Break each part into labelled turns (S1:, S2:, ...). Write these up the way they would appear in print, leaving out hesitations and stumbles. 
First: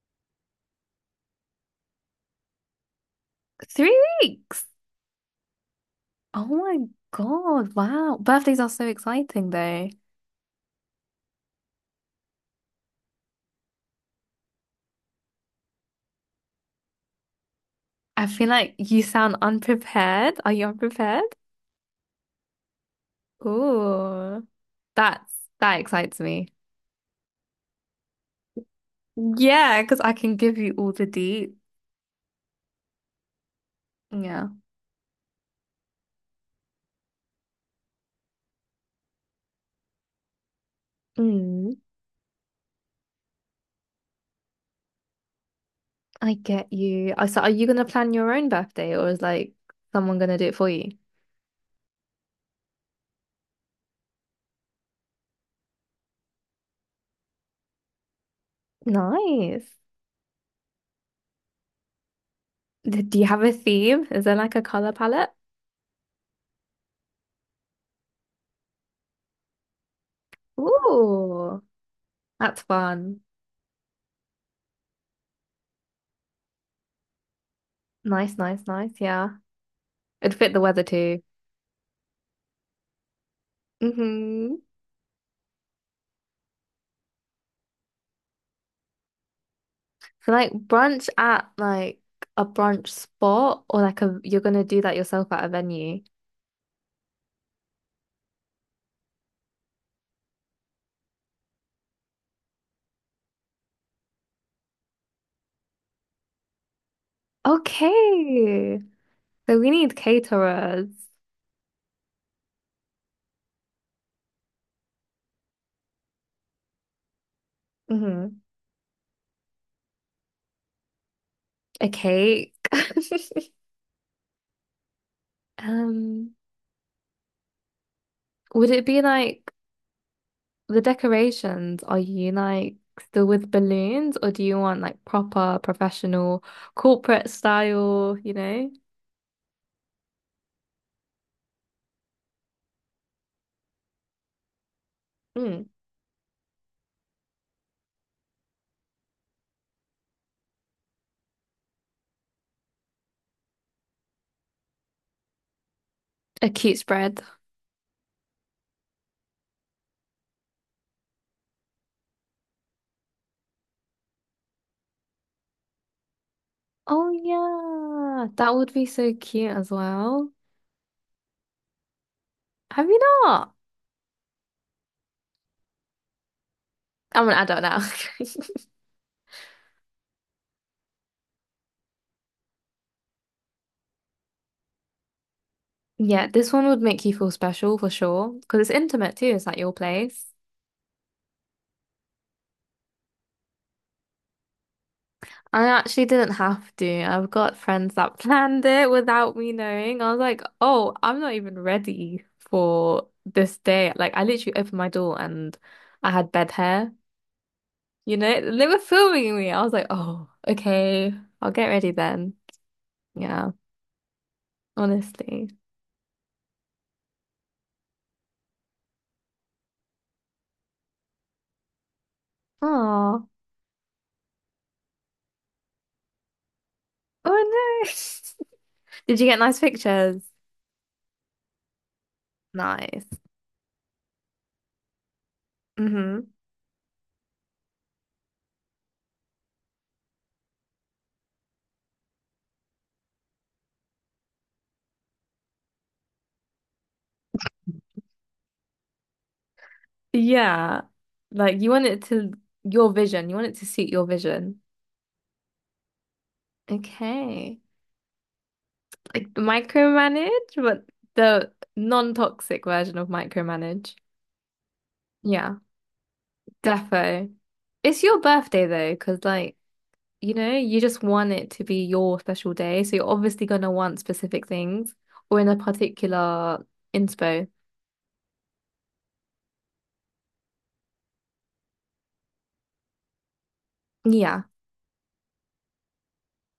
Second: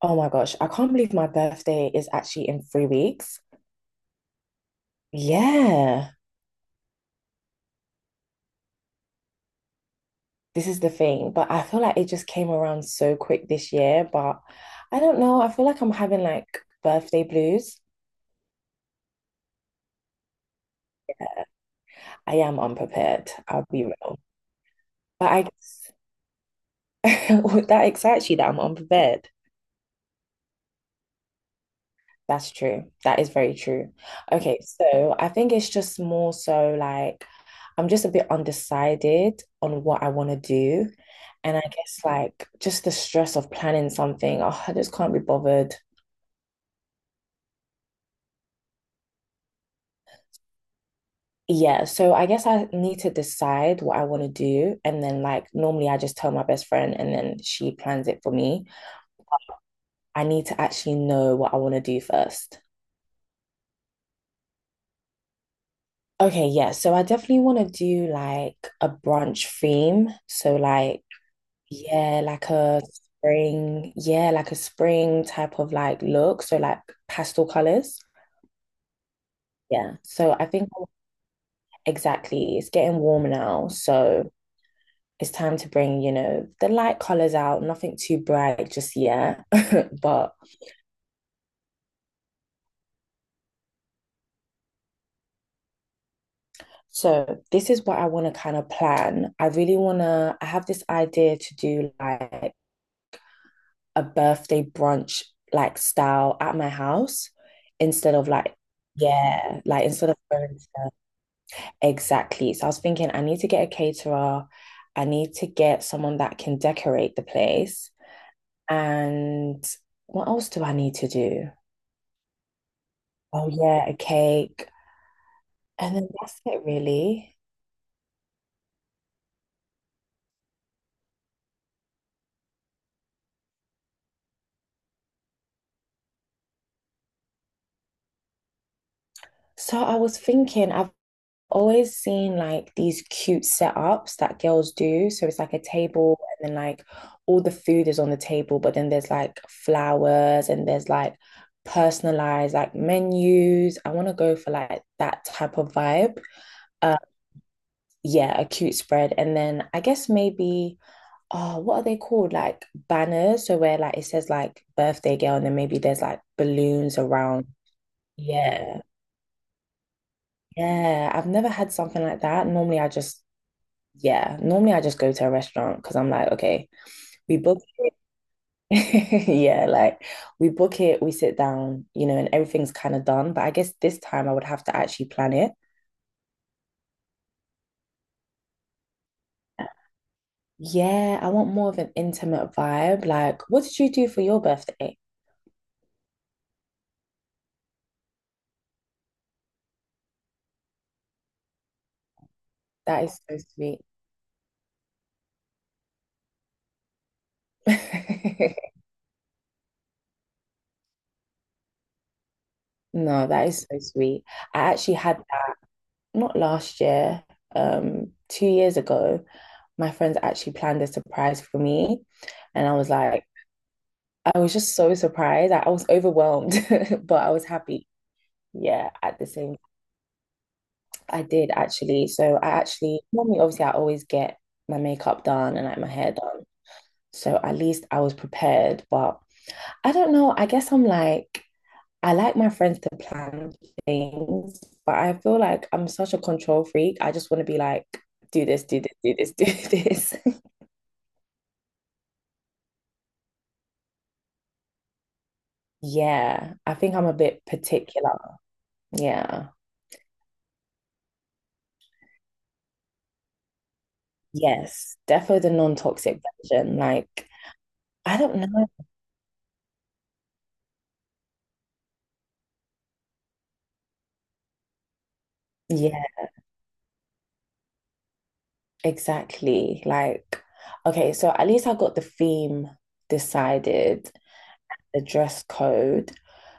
S1: Oh my gosh, I can't believe my birthday is actually in 3 weeks.
S2: 3 weeks.
S1: Yeah,
S2: Oh my God. Wow. Birthdays are so exciting though.
S1: this is the thing. But I feel like it just came around so quick this year. But I don't know. I feel like I'm having like birthday blues.
S2: I feel like you sound unprepared. Are you unprepared?
S1: I am unprepared. I'll be real.
S2: Ooh. That's
S1: But I
S2: that
S1: guess
S2: excites me.
S1: that excites you that I'm unprepared.
S2: Yeah, because I can give you all the deets.
S1: That's true. That is very true.
S2: Yeah.
S1: Okay, so I think it's just more so like I'm just a bit undecided on what I want to do. And I
S2: Mm,
S1: guess like just the stress of planning something, oh, I just can't be bothered.
S2: I get you. I so are you gonna plan your own birthday or is like someone gonna do it for you?
S1: Yeah, so I guess I need to decide what I want to do. And then like normally I just tell my best friend and then she plans it for me.
S2: Nice.
S1: I need to actually know what I want to do first.
S2: Do you have a theme? Is there like a color palette?
S1: Okay, yeah. So I definitely want to do like a brunch theme. So like
S2: Ooh,
S1: Yeah, like
S2: that's
S1: a
S2: fun.
S1: spring, yeah, like a spring type of like look. So like pastel colors.
S2: Nice, nice, nice. Yeah.
S1: Yeah. So
S2: It'd
S1: I
S2: fit the
S1: think
S2: weather too.
S1: exactly, it's getting warmer now. So
S2: hmm
S1: it's time to bring, you know, the light colors out, nothing too bright just yet.
S2: So
S1: But
S2: like brunch at a brunch spot or like a you're gonna do that yourself at a venue.
S1: so this is what I want to kind of plan. I really want to, I have this idea to do like a birthday brunch like style at my house instead of like,
S2: Okay. So
S1: yeah,
S2: we
S1: like
S2: need
S1: instead of going
S2: caterers.
S1: to Exactly. So I was thinking, I need to get a caterer. I need to get someone that can decorate the place.
S2: hmm
S1: And what else do I need to do?
S2: A cake.
S1: Oh, yeah, a cake. And then
S2: Um,
S1: that's it, really.
S2: would it be like the decorations? Are you like still with balloons or do you want like proper professional corporate style, you know?
S1: So I was thinking, I've always seen like these cute setups that girls do. So it's like a
S2: Mm.
S1: table, and then like all the food is on the table, but then there's like flowers and there's like personalized like menus. I want to go for like that type of vibe.
S2: A cute spread.
S1: Yeah, a cute spread. And then I guess maybe, oh, what are they called? Like banners. So where like it says like birthday girl, and then maybe there's like balloons
S2: Oh
S1: around.
S2: yeah, that would
S1: Yeah.
S2: be so cute as well.
S1: Yeah. I've never had something like that. Normally
S2: Have
S1: I
S2: you
S1: just,
S2: not?
S1: yeah, normally I just go to a restaurant because I'm like, okay,
S2: I'm an
S1: we book.
S2: adult now.
S1: Yeah, like we book it, we sit down, you know, and everything's kind of done. But I guess this time I would have to actually plan it.
S2: Yeah, this one would make you feel special for sure because it's intimate too. It's at your place.
S1: Yeah, I want more of an intimate vibe. Like, what did you do for your birthday?
S2: I actually didn't have to. I've got friends that planned it without me knowing. I was like, oh, I'm not even ready
S1: That
S2: for
S1: is so
S2: this
S1: sweet.
S2: day. Like, I literally opened my door and I had bed hair. You know, they were filming me. I was like, oh, okay, I'll get ready then.
S1: No, that
S2: Yeah,
S1: is so sweet. I actually had
S2: honestly.
S1: that not last year, 2 years ago. My friends actually planned a surprise for me, and I was
S2: Aw.
S1: like, I was just so surprised. I was overwhelmed, but I was
S2: Oh
S1: happy.
S2: no.
S1: Yeah, at
S2: Did
S1: the
S2: you get
S1: same,
S2: nice pictures?
S1: I did actually. So I actually
S2: Nice.
S1: normally, obviously, I always get my makeup done and like my hair
S2: hmm
S1: done. So at least I was prepared. But I don't know. I guess I'm like. I like my friends to plan things, but I feel like I'm such a control freak. I just want to be like, do this, do this, do this, do this.
S2: Yeah. Like you want it to your vision. You want it to suit your vision.
S1: Yeah, I think I'm a bit
S2: Okay.
S1: particular.
S2: Like
S1: Yeah.
S2: micromanage, but the non-toxic version of micromanage.
S1: Yes, definitely
S2: Yeah,
S1: the non-toxic version. Like,
S2: defo. It's
S1: I
S2: your
S1: don't
S2: birthday
S1: know.
S2: though, because like, you know, you just want it to be your special day. So you're obviously gonna want specific things or in a
S1: Yeah,
S2: particular inspo.
S1: exactly. Like, okay, so at least I got the theme decided,
S2: Yeah.
S1: the dress code.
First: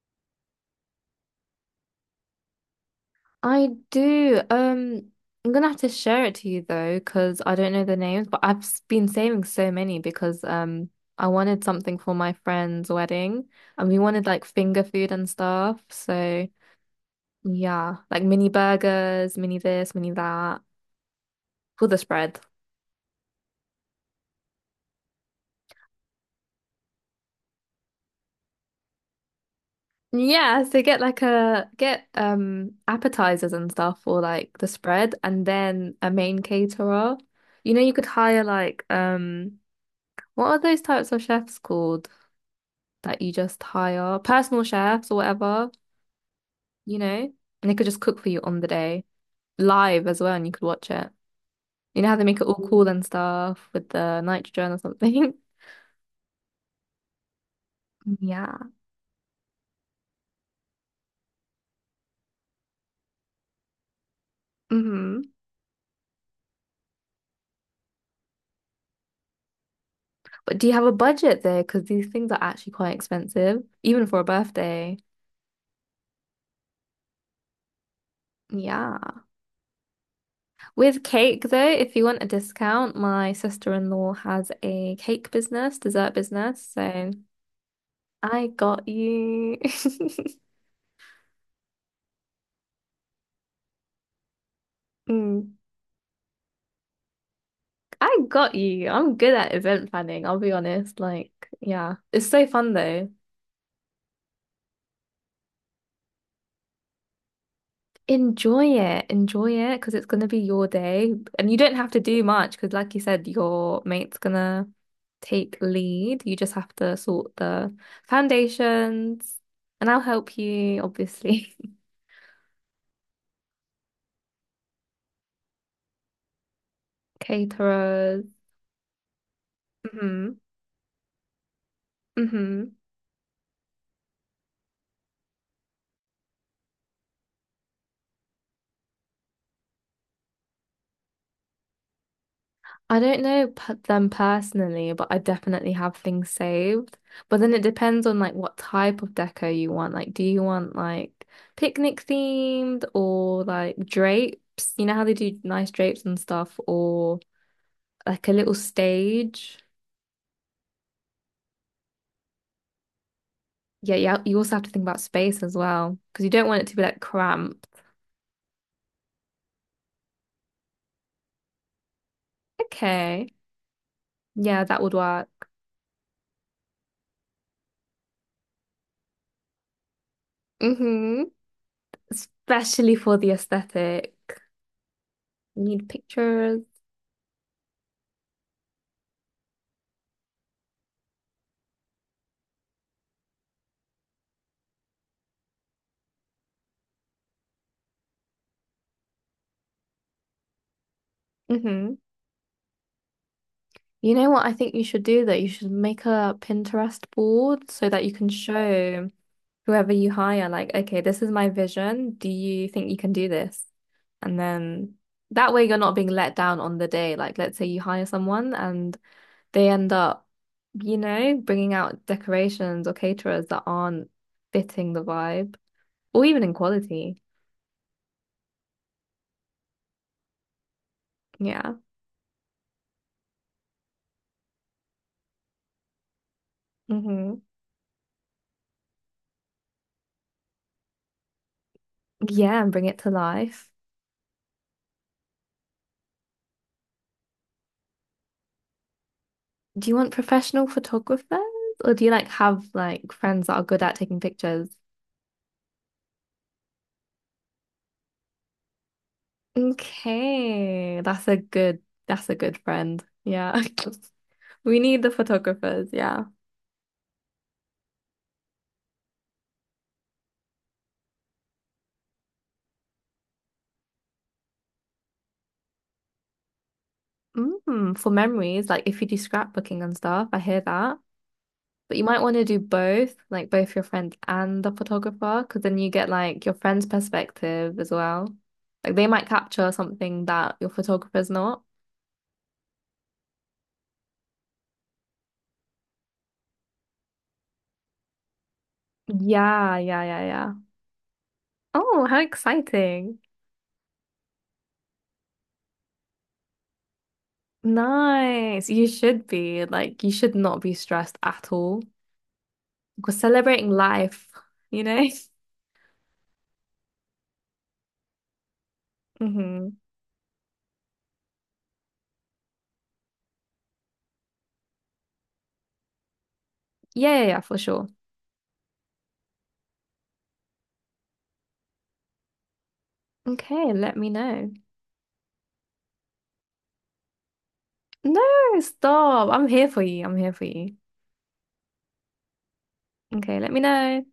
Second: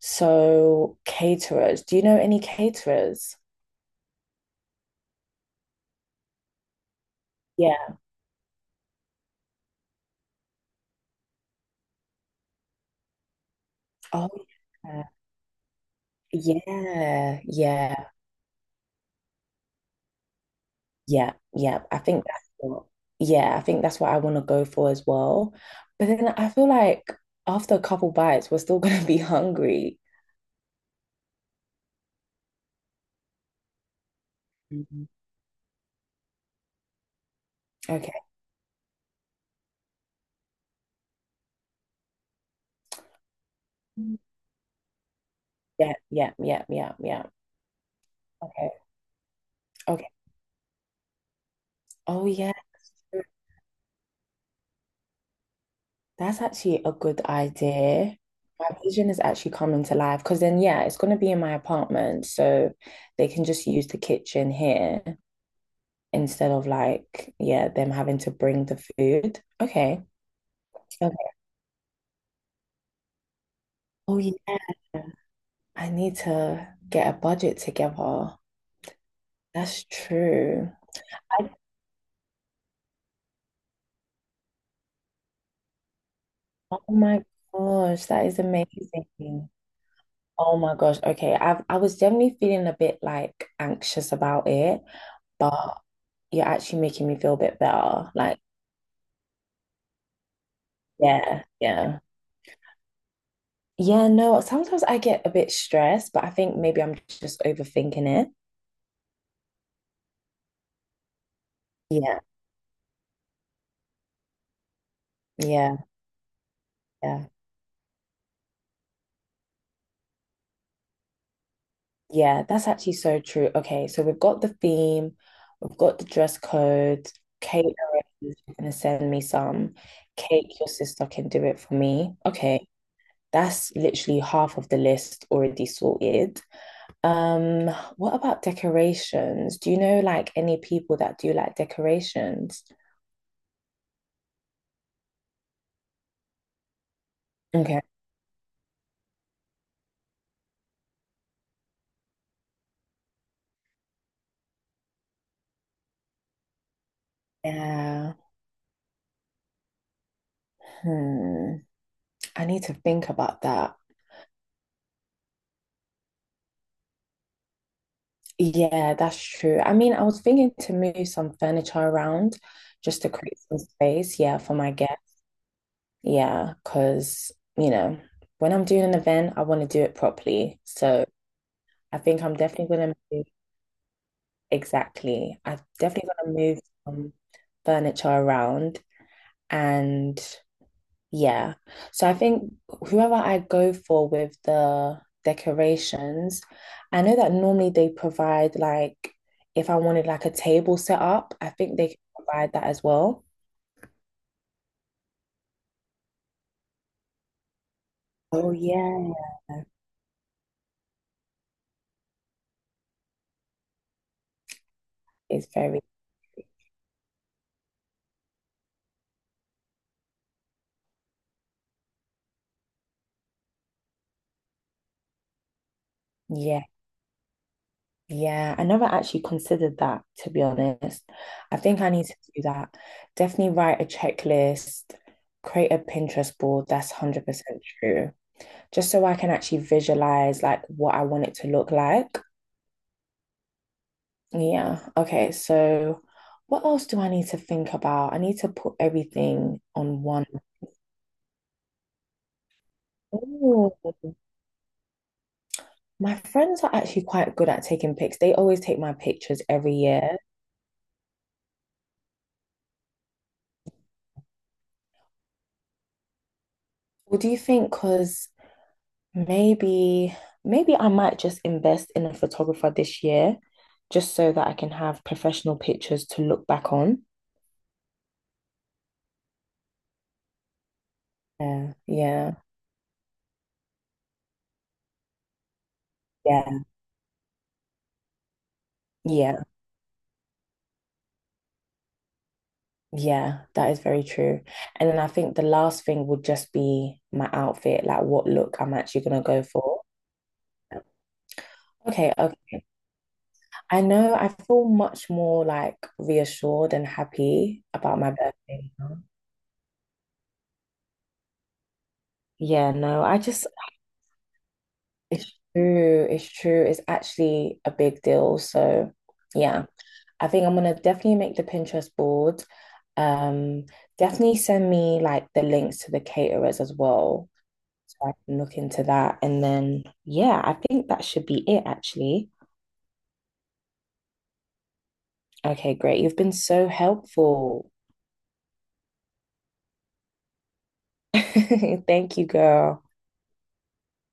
S1: So, caterers, do you know any caterers?
S2: I do. I'm gonna have to share it to you though, because I don't know
S1: Yeah.
S2: the names, but I've been saving so many because I wanted something for my friend's wedding and we wanted
S1: Oh,
S2: like finger
S1: yeah.
S2: food and stuff. So
S1: Yeah,
S2: yeah,
S1: yeah,
S2: like mini burgers, mini this, mini that
S1: yeah, yeah.
S2: for the
S1: I think
S2: spread.
S1: that's what, yeah, I think that's what I want to go for as well. But then I feel like after a couple bites, we're still gonna be hungry.
S2: Yeah, so get like a get appetizers and stuff for like the
S1: Mhm.
S2: spread and then a main caterer. You know, you could
S1: Okay.
S2: hire like what are those types of chefs called that you just hire personal chefs or whatever,
S1: Yeah, yeah, yeah, yeah,
S2: you
S1: yeah.
S2: know, and they could just cook for you on the
S1: Okay,
S2: day live
S1: okay.
S2: as well, and you could watch it. You know how they
S1: Oh
S2: make it
S1: yeah,
S2: all cool and stuff with the nitrogen or something?
S1: that's actually a good idea. My
S2: Yeah.
S1: vision is actually coming to life because then yeah, it's gonna be in my apartment, so they can just use the kitchen here
S2: hmm
S1: instead of like, yeah, them having to bring the food. Okay.
S2: But do you have a budget there? Because these things are actually quite expensive, even for
S1: Oh
S2: a
S1: yeah,
S2: birthday.
S1: I need to get a budget together.
S2: Yeah.
S1: That's true.
S2: With cake,
S1: I,
S2: though, if you want a discount, my sister-in-law has a cake business, dessert business.
S1: oh
S2: So
S1: my gosh, that is
S2: I got
S1: amazing.
S2: you.
S1: Oh my gosh. Okay, I was generally feeling a bit like anxious about it,
S2: Mm.
S1: but you're actually making me feel a bit better.
S2: I
S1: Like,
S2: got you. I'm good at event planning, I'll be honest.
S1: yeah,
S2: Like, yeah,
S1: yeah.
S2: it's so fun though.
S1: Yeah, no, sometimes I get a bit stressed, but I think maybe I'm just overthinking it.
S2: Enjoy it. Enjoy it because it's going to be your day and you don't have to
S1: Yeah,
S2: do much because, like you said, your mate's gonna take
S1: yeah,
S2: lead. You just have to
S1: yeah.
S2: sort the foundations and I'll help you, obviously.
S1: Yeah, that's actually so true. Okay, so we've got the theme, we've got the dress code. Kate
S2: Caterers.
S1: is gonna send me some.
S2: Mm-hmm.
S1: Kate, your sister can do it for me. Okay,
S2: Mm-hmm.
S1: that's literally half of the list already sorted. Um, what about decorations? Do you know like any people that do like decorations?
S2: I don't know p them personally, but I definitely have things saved. But then it
S1: Okay.
S2: depends on like what type of deco you want. Like, do you want like picnic themed or like drapes? You know how they do nice drapes and stuff, or
S1: Yeah.
S2: like a little stage.
S1: Hmm. I need to think about that.
S2: Yeah, yeah. You also have to think about space as well because you don't want it to be like cramped.
S1: Yeah, that's true. I mean, I was thinking to move some furniture around just to
S2: Okay,
S1: create some space, yeah, for
S2: yeah,
S1: my
S2: that would
S1: guests.
S2: work.
S1: Yeah, because, you know, when I'm doing an event, I want to do it properly. So
S2: Mm-hmm.
S1: I think I'm definitely going
S2: Especially
S1: to
S2: for
S1: move.
S2: the aesthetic.
S1: Exactly. I'm
S2: Need
S1: definitely going to
S2: pictures.
S1: move some furniture around and Yeah. So I think whoever I go for with the decorations, I know that normally they provide like if I wanted like a table set up, I think they
S2: Mm-hmm.
S1: can provide that as well.
S2: You know what I think you should do though? You should make a Pinterest board so that you can
S1: Oh
S2: show
S1: yeah.
S2: whoever you hire, like, okay, this is my vision. Do you think you can do this? And then
S1: It's
S2: that way you're
S1: very
S2: not being let down on the day. Like, let's say you hire someone and they end up, you know, bringing out decorations or caterers that aren't fitting the vibe or even in
S1: yeah.
S2: quality.
S1: Yeah. I never actually considered that to be honest. I
S2: Yeah.
S1: think I need to do that. Definitely write a checklist, create a Pinterest board, that's
S2: hmm
S1: 100% true. Just so I can actually visualize like what I want it to look like.
S2: Yeah, and bring it to life.
S1: Yeah. Okay. So, what else do I need to think about? I need to put everything
S2: Do you
S1: on
S2: want
S1: one.
S2: professional photographers or do you like have like friends that are
S1: Oh,
S2: good at taking pictures?
S1: my friends are actually quite good at taking pics. They always take my pictures every year.
S2: Okay, that's a good friend. Yeah. We need the photographers, yeah.
S1: What do you think? Because maybe, maybe I might just invest in a photographer this year, just so that I can have professional pictures to look back on.
S2: Mm, for memories, like if you do scrapbooking and stuff, I hear that.
S1: Yeah.
S2: But you might
S1: Yeah.
S2: want to do both, like both your friend and the photographer, because then you get like your
S1: Yeah.
S2: friend's perspective as well. Like they might
S1: Yeah.
S2: capture something that your photographer's not.
S1: Yeah, that is very true. And then I think the last thing would just be my outfit, like what look I'm actually gonna go
S2: Yeah,
S1: for.
S2: yeah, yeah, yeah. Oh,
S1: Okay,
S2: how
S1: okay.
S2: exciting.
S1: I know I feel much more like reassured and happy about my
S2: Nice.
S1: birthday
S2: You
S1: now.
S2: should be. Like, you should not be stressed at all.
S1: Yeah, no,
S2: Because
S1: I just,
S2: celebrating life, you know?
S1: it's true, it's true. It's actually a big deal. So, yeah,
S2: hmm
S1: I think I'm gonna definitely make the Pinterest board. Um, definitely send me like the links to the caterers as
S2: Yeah, yeah,
S1: well.
S2: yeah, for sure.
S1: So I can look into that. And then, yeah, I think that should be it, actually.
S2: Okay, let me know.
S1: Okay, great. You've been so helpful.
S2: No, stop. I'm here for you. I'm here for you.
S1: Thank you, girl.
S2: Okay, let me know.